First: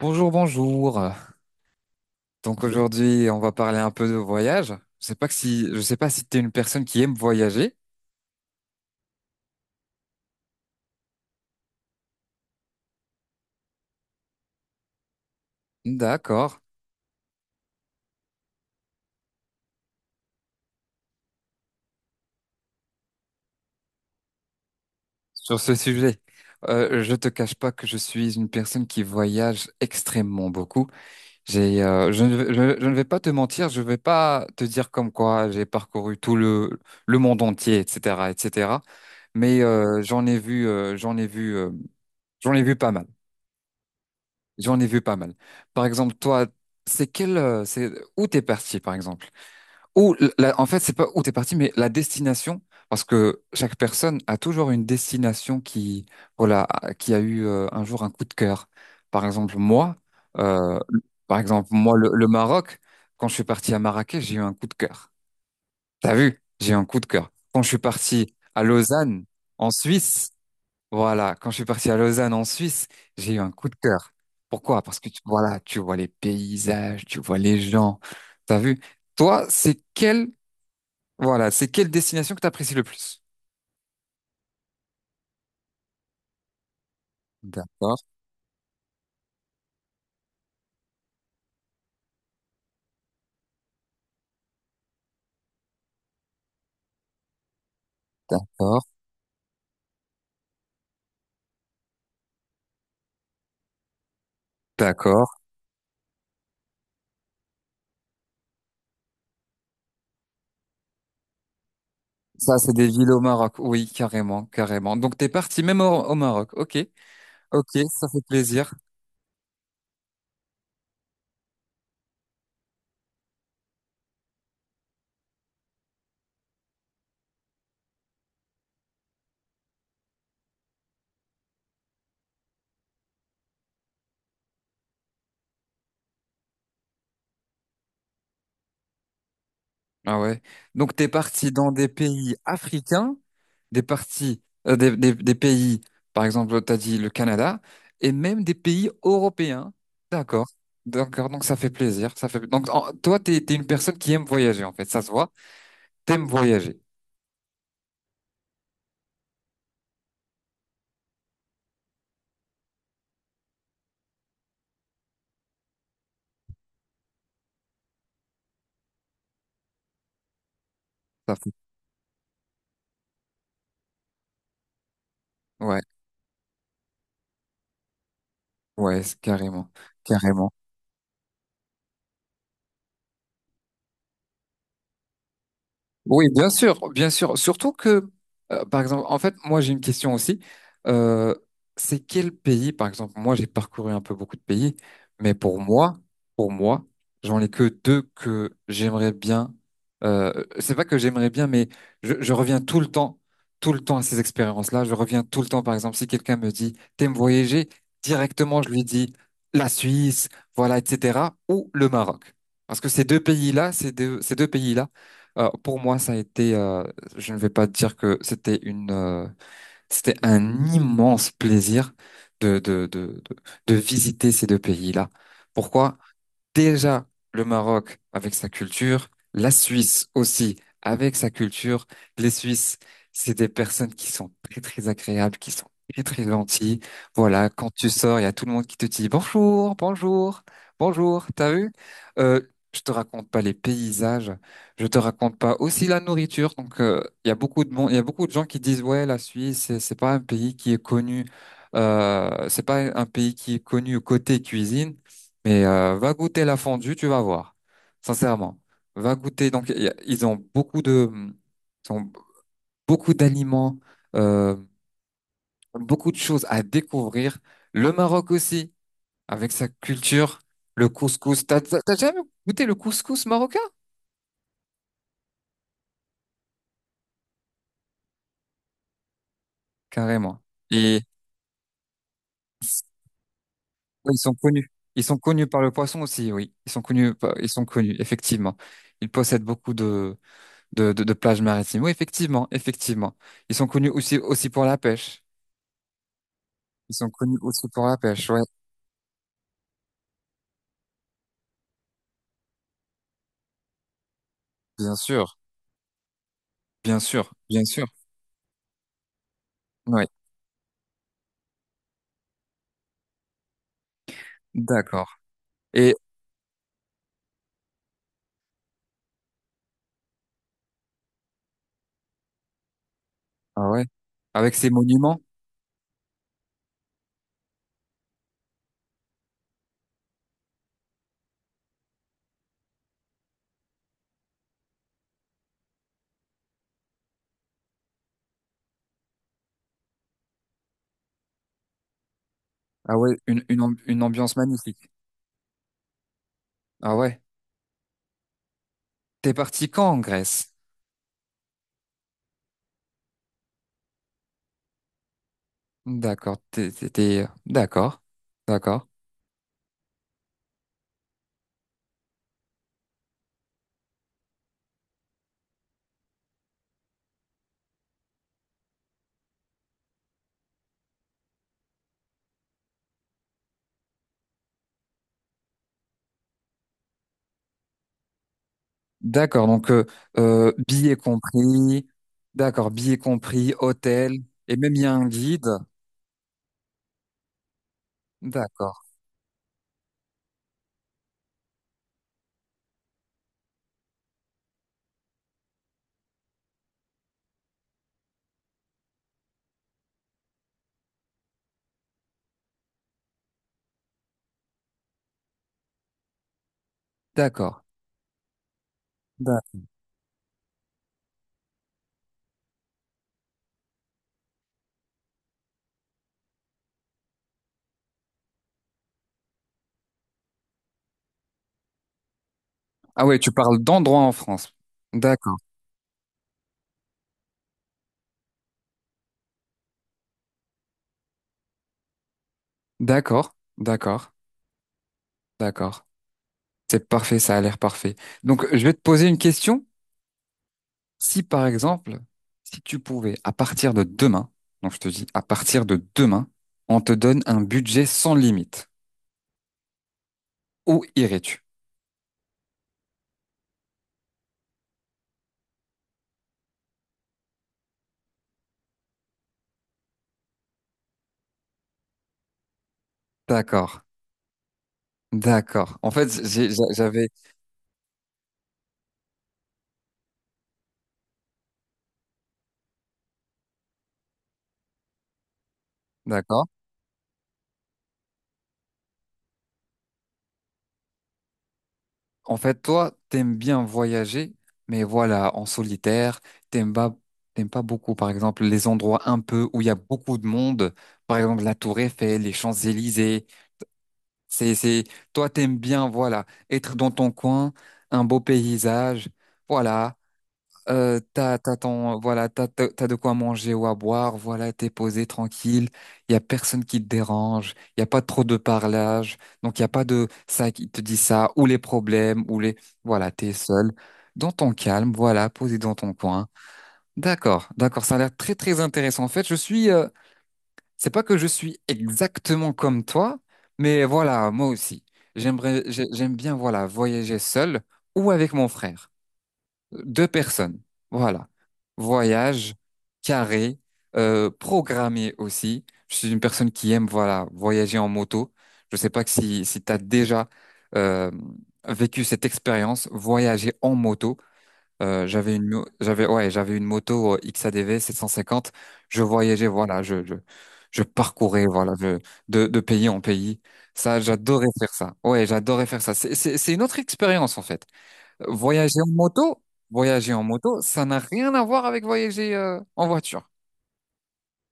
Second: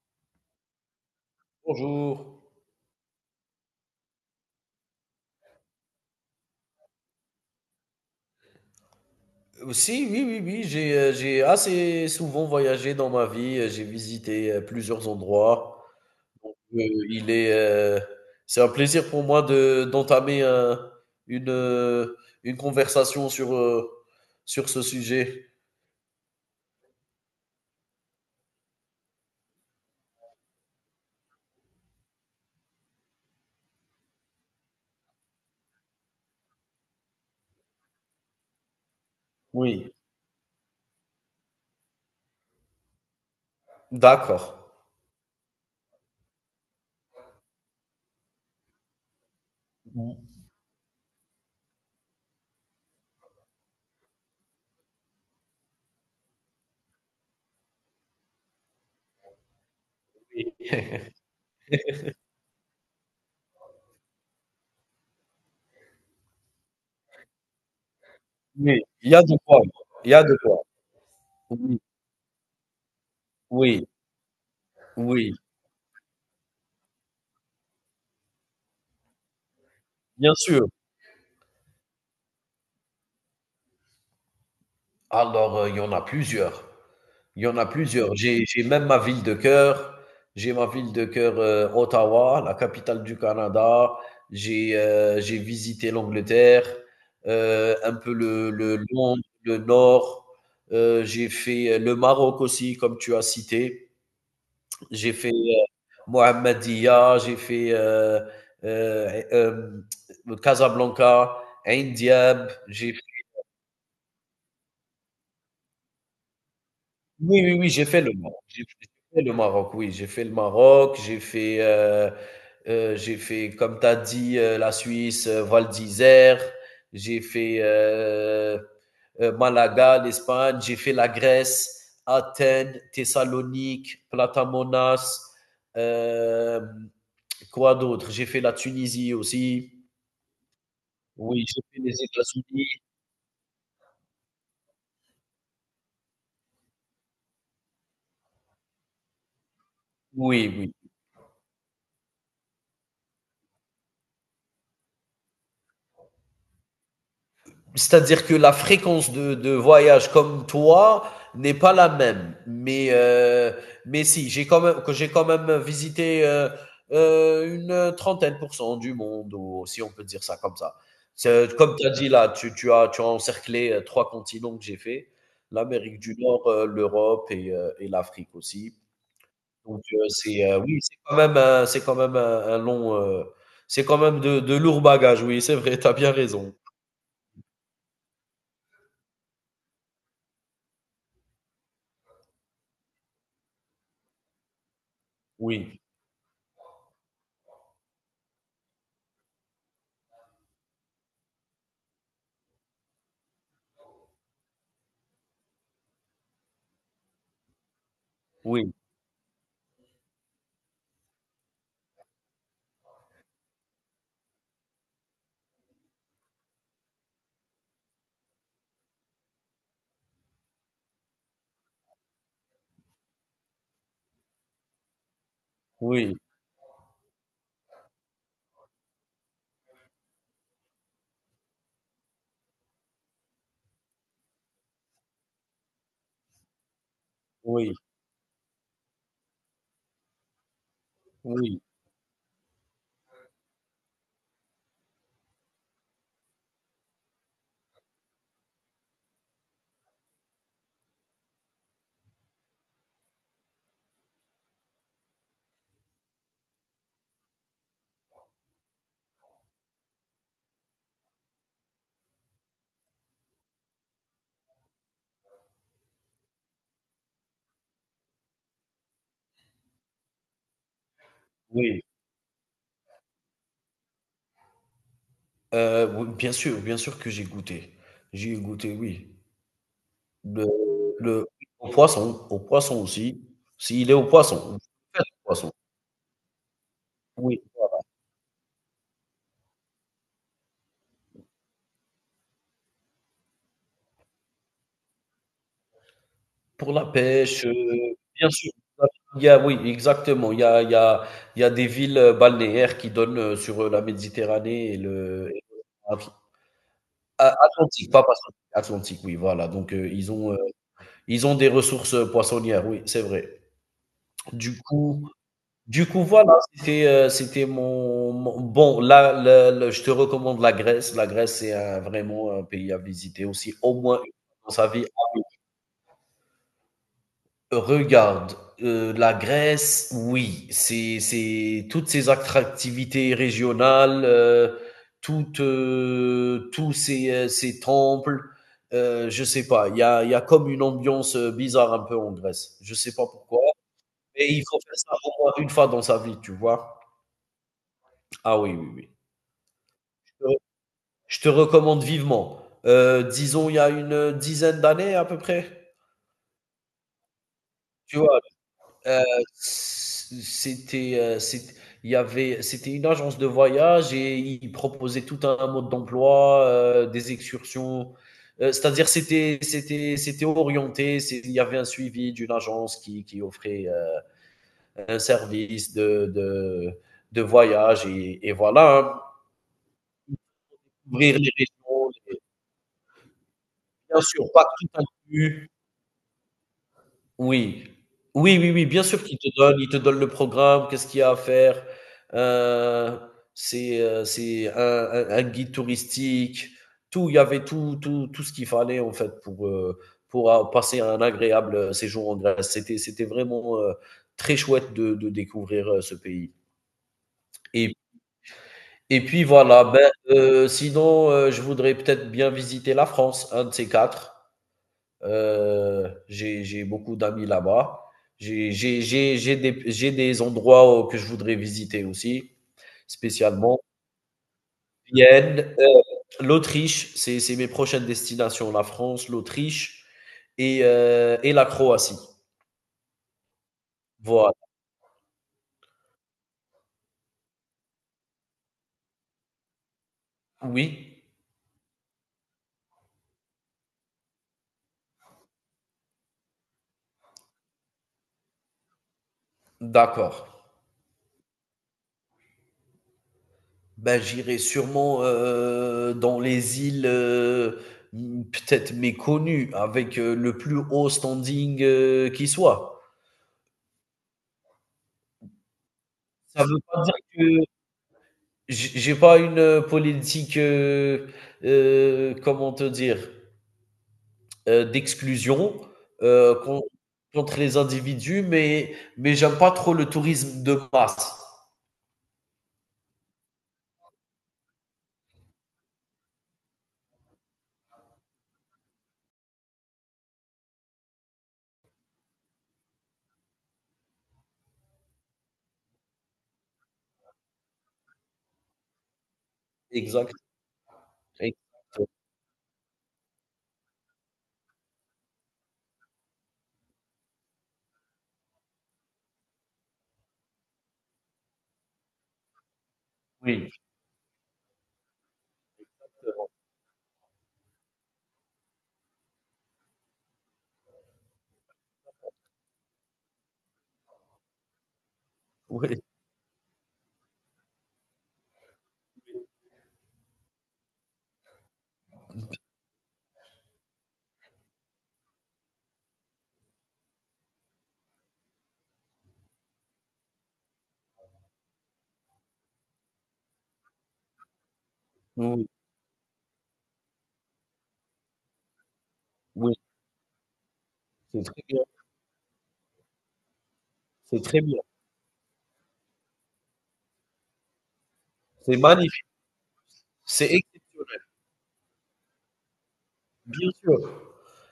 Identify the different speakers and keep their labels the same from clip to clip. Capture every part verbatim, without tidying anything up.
Speaker 1: Bonjour, bonjour.
Speaker 2: Bonjour.
Speaker 1: Donc aujourd'hui, on va parler un peu de voyage. Je sais pas que si, je sais pas si tu es une personne qui aime voyager.
Speaker 2: Aussi, oui, oui, oui, j'ai, heu, j'ai assez souvent voyagé dans ma vie, heu, j'ai visité, heu, plusieurs endroits.
Speaker 1: D'accord.
Speaker 2: Heu, il est, heu, c'est un plaisir pour moi de d'entamer un une, heu, une conversation sur, heu, sur ce sujet.
Speaker 1: Sur ce sujet, euh, je te cache pas que je suis une personne qui voyage extrêmement beaucoup. J'ai, euh, je ne, vais- je, je ne vais pas te mentir, je vais pas te dire comme quoi j'ai parcouru tout le le monde entier, et cetera, et cetera. Mais
Speaker 2: Oui,
Speaker 1: euh, j'en ai vu, euh, j'en ai vu, euh, j'en ai vu pas mal.
Speaker 2: d'accord.
Speaker 1: J'en ai vu pas mal. Par exemple, toi, c'est quel, euh, c'est où t'es parti, par exemple? Ou
Speaker 2: Oui,
Speaker 1: l- la- en fait, c'est pas où t'es parti, mais la destination, parce que chaque personne a toujours une destination qui, voilà, a- qui a eu euh, un jour un coup de cœur. Par exemple, moi, euh, Par exemple, moi, le, le Maroc, quand je suis parti à Marrakech, j'ai eu un coup de cœur. T'as vu? J'ai eu un coup de cœur. Quand je suis parti à
Speaker 2: oui, il y a
Speaker 1: Lausanne,
Speaker 2: de quoi,
Speaker 1: en
Speaker 2: il y a
Speaker 1: Suisse,
Speaker 2: de quoi.
Speaker 1: voilà, quand je suis
Speaker 2: Oui,
Speaker 1: parti à Lausanne en Suisse, j'ai eu un coup de
Speaker 2: oui,
Speaker 1: cœur. Pourquoi? Parce que tu,
Speaker 2: oui,
Speaker 1: voilà, tu vois les paysages, tu vois les gens. T'as vu? Toi, c'est quelle,
Speaker 2: bien sûr.
Speaker 1: voilà, c'est quelle destination que t'apprécies le plus?
Speaker 2: Alors, heu, il y en a plusieurs. Il y en a
Speaker 1: D'accord,
Speaker 2: plusieurs. J'ai j'ai même ma ville de cœur. J'ai ma ville de cœur, heu, Ottawa, la capitale du Canada. J'ai, heu, j'ai visité l'Angleterre, heu, un peu le le
Speaker 1: d'accord,
Speaker 2: Londres, le Nord. Heu, j'ai fait, heu, le Maroc aussi, comme tu as cité. J'ai
Speaker 1: d'accord.
Speaker 2: fait, heu, Mohammedia, j'ai fait, heu heu, et euh, Casablanca, Ain
Speaker 1: Ça, c'est des
Speaker 2: j'ai
Speaker 1: villes au Maroc. Oui, carrément, carrément. Donc, t'es parti même au, au Maroc. Ok,
Speaker 2: Oui, oui, oui,
Speaker 1: ok,
Speaker 2: j'ai fait
Speaker 1: ça
Speaker 2: le
Speaker 1: fait
Speaker 2: Maroc. J'ai
Speaker 1: plaisir.
Speaker 2: j'ai fait le Maroc, oui, j'ai fait le Maroc, j'ai fait, heu heu, j'ai fait, comme tu as dit, heu, la Suisse, heu, Val d'Isère, j'ai fait, heu heu, Malaga, l'Espagne, j'ai fait la Grèce, Athènes, Thessalonique, Platamonas, hem, quoi d'autre? J'ai fait la Tunisie aussi.
Speaker 1: Ah ouais. Donc t'es
Speaker 2: Oui,
Speaker 1: parti
Speaker 2: j'ai
Speaker 1: dans
Speaker 2: fait
Speaker 1: des
Speaker 2: les
Speaker 1: pays
Speaker 2: États-Unis.
Speaker 1: africains, des parties, euh, des, des- des pays, par exemple, t'as dit le Canada, et même des pays européens. D'accord.
Speaker 2: Oui, oui.
Speaker 1: D'accord, donc ça fait plaisir. Ça fait. Donc en- toi, t'es, t'es une personne qui aime voyager, en fait. Ça se voit. T'aimes voyager.
Speaker 2: C'est-à-dire que la fréquence de, de voyage comme toi n'est pas la même. Mais, euh, mais si, j'ai quand même, que j'ai quand même visité euh, euh, une trentaine pour cent du monde, ou si on peut dire ça comme ça.
Speaker 1: Ça fait.
Speaker 2: C'est- Comme tu as dit là, tu, tu as, tu as encerclé euh, trois continents que j'ai fait,
Speaker 1: Ouais,
Speaker 2: l'Amérique du Nord, euh, l'Europe et, euh, et l'Afrique aussi.
Speaker 1: ouais, c'est carrément.
Speaker 2: Donc euh, c'est
Speaker 1: Carrément.
Speaker 2: euh, oui, c'est quand même un, c'est quand même un, un long, euh, c'est quand même de, de lourds bagages. Oui, c'est vrai, tu as bien
Speaker 1: Oui, bien
Speaker 2: raison.
Speaker 1: sûr, bien sûr. Surtout que, euh, par exemple, en fait, moi j'ai une question aussi. Euh, c'est quel pays, par exemple, moi j'ai parcouru un peu beaucoup de pays, mais pour
Speaker 2: Oui,
Speaker 1: moi, pour moi, j'en ai que deux que j'aimerais bien. Euh, c'est pas que j'aimerais bien, mais je, je reviens tout le temps, tout le temps à ces expériences-là. Je reviens tout le temps, par exemple, si quelqu'un me dit, t'aimes voyager, directement je
Speaker 2: oui.
Speaker 1: lui dis la Suisse, voilà, et cetera, ou le Maroc. Parce que ces deux pays-là, ces deux, ces deux pays-là. Euh, pour moi, ça a été, euh, je ne vais pas dire que c'était une, euh, c'était un immense plaisir de, de, de, de, de visiter ces deux pays-là. Pourquoi?
Speaker 2: Oui,
Speaker 1: Déjà le Maroc avec sa culture, la Suisse aussi avec sa culture. Les Suisses, c'est des personnes qui sont très très agréables, qui sont très très gentilles. Voilà, quand
Speaker 2: oui,
Speaker 1: tu sors, il y a tout le monde qui te dit bonjour, bonjour, bonjour. T'as
Speaker 2: oui,
Speaker 1: vu? Euh, je te raconte pas les paysages, je te raconte pas aussi la nourriture. Donc euh, il y a beaucoup de monde, il y a beaucoup de gens qui disent ouais, la Suisse, c'est c'est pas un pays qui est connu. Euh, c'est pas un pays qui est connu côté cuisine, mais euh, va goûter la fondue, tu vas voir. Sincèrement, va goûter. Donc, y a- ils ont beaucoup de, ils ont beaucoup d'aliments, euh, beaucoup de choses à découvrir. Le Maroc aussi, avec sa culture, le couscous. T'as,
Speaker 2: oui.
Speaker 1: t'as t'as jamais goûté le couscous marocain?
Speaker 2: Euh, oui, bien sûr, bien sûr que j'ai goûté. J'ai goûté, oui.
Speaker 1: Carrément.
Speaker 2: Le
Speaker 1: Et
Speaker 2: le Au poisson, au poisson aussi, s'il est au
Speaker 1: oui, ils sont
Speaker 2: poisson,
Speaker 1: connus.
Speaker 2: faites
Speaker 1: Ils sont
Speaker 2: au
Speaker 1: connus
Speaker 2: poisson.
Speaker 1: par le poisson aussi, oui. Ils sont connus, par-
Speaker 2: Oui,
Speaker 1: ils sont connus, effectivement. Ils possèdent beaucoup de, de, de, de plages maritimes. Oui, effectivement, effectivement. Ils sont connus aussi, aussi pour la pêche.
Speaker 2: pour la
Speaker 1: Ils sont connus
Speaker 2: pêche, heu,
Speaker 1: aussi pour la pêche,
Speaker 2: bien
Speaker 1: ouais.
Speaker 2: sûr, il y a oui, exactement, il y a il y a il y a des villes, heu, balnéaires qui donnent, heu, sur, heu, la Méditerranée et
Speaker 1: Bien
Speaker 2: le
Speaker 1: sûr,
Speaker 2: et l'Atl
Speaker 1: bien sûr,
Speaker 2: A
Speaker 1: bien sûr.
Speaker 2: Atlantique, pas Pacifique, Atlantique, oui, voilà, donc heu,
Speaker 1: Ouais,
Speaker 2: ils ont, heu, ils ont des ressources, heu, poissonnières, oui, c'est vrai. Du coup
Speaker 1: d'accord.
Speaker 2: Du
Speaker 1: Et,
Speaker 2: coup, voilà, c'était, euh, c'était mon, mon- Bon, là, le- le- je te recommande la Grèce. La Grèce, c'est un- vraiment un pays à visiter aussi,
Speaker 1: ah
Speaker 2: au
Speaker 1: ouais,
Speaker 2: moins une fois dans
Speaker 1: avec
Speaker 2: sa
Speaker 1: ces
Speaker 2: vie. Ah
Speaker 1: monuments,
Speaker 2: oui. Regarde, euh, la Grèce, oui, c'est, c'est toutes ces attractivités régionales, euh, toutes, euh, tous ces, euh, ces temples, euh, je sais pas, il y a, il y a comme une ambiance euh, bizarre un peu en Grèce. Je sais
Speaker 1: ah
Speaker 2: pas
Speaker 1: ouais,
Speaker 2: pourquoi,
Speaker 1: une, une, amb- une
Speaker 2: mais
Speaker 1: ambiance
Speaker 2: il faut faire
Speaker 1: magnifique.
Speaker 2: ça au moins une fois dans sa vie, tu vois.
Speaker 1: Ah ouais.
Speaker 2: Ah oui, oui,
Speaker 1: T'es parti quand en
Speaker 2: oui.
Speaker 1: Grèce?
Speaker 2: Je te recommande vivement. Heu, disons, il y a une dizaine d'années à peu près,
Speaker 1: D'accord, t'es, t'es- t'es-
Speaker 2: tu
Speaker 1: d'accord,
Speaker 2: vois?
Speaker 1: d'accord,
Speaker 2: Heu, C'était, heu, c'ét il y avait c'était une agence de voyage et ils proposaient tout un mode d'emploi, heu, des excursions, heu, c'est-à-dire c'était c'était c'était orienté, c'est il y avait un suivi d'une agence qui qui offrait, heu, un service de de de voyage et et voilà, hein.
Speaker 1: d'accord. Donc, euh, euh, billets
Speaker 2: Couvrir les
Speaker 1: compris,
Speaker 2: régions, les
Speaker 1: d'accord, billets compris,
Speaker 2: Bien
Speaker 1: hôtel,
Speaker 2: sûr, pas
Speaker 1: et
Speaker 2: tout
Speaker 1: même il y a un guide.
Speaker 2: inclus. Oui. Oui, oui, oui,
Speaker 1: D'accord,
Speaker 2: bien sûr qu'il te donne il te donne le programme, qu'est-ce qu'il y a à faire. Heu, c'est, heu, c'est un un un guide touristique, tout, il y avait tout tout tout ce qu'il fallait en fait pour, heu, pour a passer un agréable, euh, séjour en Grèce. C'était c'était vraiment, heu, très chouette de de découvrir, heu, ce pays
Speaker 1: d'accord,
Speaker 2: et et puis
Speaker 1: d'accord.
Speaker 2: voilà, ben, heu, sinon, heu, je voudrais peut-être bien visiter la France, un de ces quatre. Euh, j'ai j'ai beaucoup d'amis là-bas. J'ai j'ai- j'ai- j'ai des, j'ai des endroits euh, que je voudrais visiter aussi,
Speaker 1: Ah ouais, tu parles
Speaker 2: spécialement.
Speaker 1: d'endroits en France. D'accord,
Speaker 2: Vienne, euh, l'Autriche, c'est c'est mes prochaines destinations. La France, l'Autriche et, euh, et la Croatie.
Speaker 1: d'accord, d'accord,
Speaker 2: Voilà.
Speaker 1: d'accord. C'est parfait, ça a l'air parfait. Donc, je vais te poser une question.
Speaker 2: Oui,
Speaker 1: Si, par exemple, si tu pouvais, à partir de demain, donc je te dis, à partir de demain, on te donne un budget sans limite,
Speaker 2: d'accord.
Speaker 1: où irais-tu?
Speaker 2: Ben, j'irai sûrement euh, dans les îles euh, m- peut-être méconnues, avec euh, le plus haut standing euh, qui soit.
Speaker 1: D'accord, d'accord. En fait,
Speaker 2: Ça
Speaker 1: j'ai-
Speaker 2: veut
Speaker 1: j'a-
Speaker 2: pas dire
Speaker 1: j'avais,
Speaker 2: que J'ai j'ai pas une euh, politique, heu heu, comment te dire? Heu, d'exclusion, heu,
Speaker 1: d'accord.
Speaker 2: con contre les individus, mais mais j'aime pas trop le tourisme de masse.
Speaker 1: En fait, toi, t'aimes bien voyager, mais voilà, en solitaire, t'aimes pas, t'aimes pas beaucoup, par exemple, les endroits un peu où il y a beaucoup de monde, par exemple la Tour Eiffel, les Champs-Élysées. C'est, c'est, toi, t'aimes bien, voilà, être dans ton coin, un beau paysage, voilà,
Speaker 2: Exact,
Speaker 1: euh,
Speaker 2: exact.
Speaker 1: t'as, t'as ton, voilà, t'as, t'as t'as de quoi manger ou à boire, voilà, t'es posé, tranquille, il y a personne qui te dérange, il y a pas trop de parlage, donc il y a pas de ça qui te dit ça, ou les problèmes, ou les, voilà, t'es
Speaker 2: Oui,
Speaker 1: seul, dans ton calme, voilà, posé dans ton coin. D'accord, d'accord, ça a l'air très, très intéressant. En fait, je suis, euh, c'est pas que je suis exactement comme toi, mais voilà, moi aussi. J'aimerais,
Speaker 2: oui,
Speaker 1: j'ai- j'aime bien, voilà, voyager seul ou avec mon frère. Deux personnes. Voilà. Voyage, carré, euh, programmé aussi. Je suis une personne qui aime, voilà, voyager en moto. Je sais pas que si, si tu as déjà euh, vécu cette expérience, voyager en moto. Euh, j'avais
Speaker 2: oui,
Speaker 1: une, mo- j'avais, ouais, J'avais une moto euh, X A D V sept cent cinquante. Je voyageais,
Speaker 2: oui,
Speaker 1: voilà, je, je, je
Speaker 2: c'est très
Speaker 1: parcourais,
Speaker 2: bien,
Speaker 1: voilà, je- de, de pays en pays. Ça,
Speaker 2: c'est très
Speaker 1: j'adorais
Speaker 2: bien,
Speaker 1: faire ça. Ouais, j'adorais faire ça. C'est, c'est, c'est une autre expérience, en fait. Euh,
Speaker 2: c'est
Speaker 1: Voyager en
Speaker 2: magnifique,
Speaker 1: moto, Voyager en
Speaker 2: c'est
Speaker 1: moto, ça n'a
Speaker 2: exceptionnel,
Speaker 1: rien à voir avec voyager, euh, en voiture.
Speaker 2: bien sûr.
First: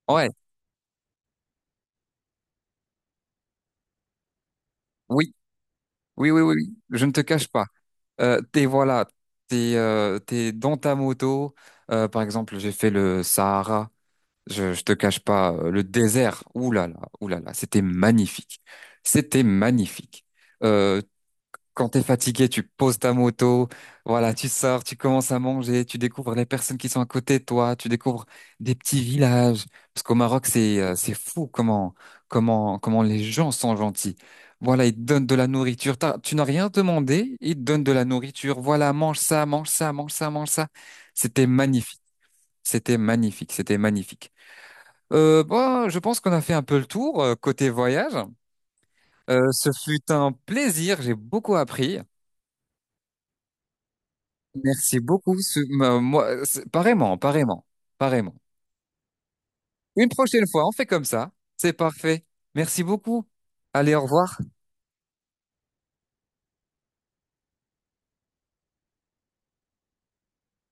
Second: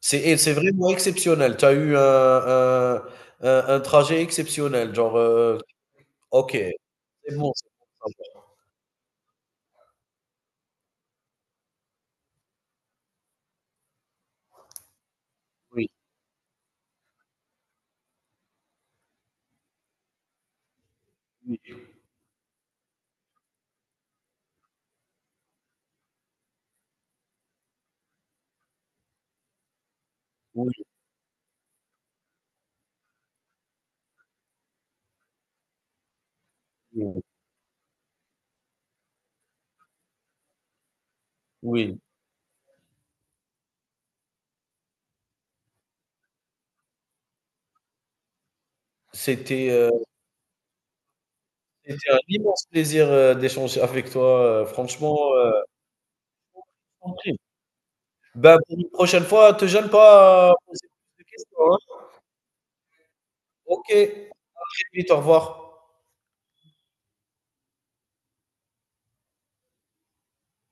Speaker 2: C'est
Speaker 1: Ouais,
Speaker 2: et c'est vraiment exceptionnel. Tu as eu un un un un trajet exceptionnel, genre,
Speaker 1: oui,
Speaker 2: heu
Speaker 1: oui, oui,
Speaker 2: OK,
Speaker 1: oui, oui. Je ne te
Speaker 2: c'est
Speaker 1: cache
Speaker 2: bon,
Speaker 1: pas.
Speaker 2: c'est bon, ça
Speaker 1: Euh,
Speaker 2: va.
Speaker 1: t'es, voilà, t'es, euh, t'es dans ta moto. Euh, par exemple, j'ai fait le Sahara. Je, je te cache pas, euh, le
Speaker 2: Oui,
Speaker 1: désert, oulala, oulala, c'était magnifique. C'était magnifique. Euh,
Speaker 2: oui,
Speaker 1: quand t'es fatigué, tu poses ta moto, voilà, tu sors, tu commences à manger, tu découvres les personnes qui sont à côté de toi, tu découvres des petits villages. Parce qu'au Maroc, c'est
Speaker 2: oui,
Speaker 1: euh, c'est fou comment comment comment les gens sont gentils. Voilà, ils te donnent de la nourriture. T'as- Tu n'as rien
Speaker 2: oui.
Speaker 1: demandé, ils te donnent de la nourriture. Voilà, mange ça, mange ça, mange ça, mange ça. C'était
Speaker 2: Oui,
Speaker 1: magnifique. C'était magnifique, c'était magnifique. Euh, bah, je pense qu'on a fait un peu le tour euh, côté voyage. Euh,
Speaker 2: c'était,
Speaker 1: ce
Speaker 2: heu,
Speaker 1: fut un plaisir, j'ai beaucoup appris.
Speaker 2: c'était un immense plaisir, heu, d'échanger avec toi, heu,
Speaker 1: Merci
Speaker 2: franchement,
Speaker 1: beaucoup.
Speaker 2: heu,
Speaker 1: Ce- m- moi, c'est-
Speaker 2: je t'en
Speaker 1: pareillement,
Speaker 2: prie.
Speaker 1: pareillement, pareillement.
Speaker 2: Bah, pour une prochaine fois, te gêne
Speaker 1: Une prochaine
Speaker 2: pas à
Speaker 1: fois, on fait
Speaker 2: poser
Speaker 1: comme
Speaker 2: plus de
Speaker 1: ça. C'est
Speaker 2: questions, hein.
Speaker 1: parfait. Merci beaucoup.
Speaker 2: OK,
Speaker 1: Allez,
Speaker 2: à
Speaker 1: au revoir.
Speaker 2: très vite, au revoir.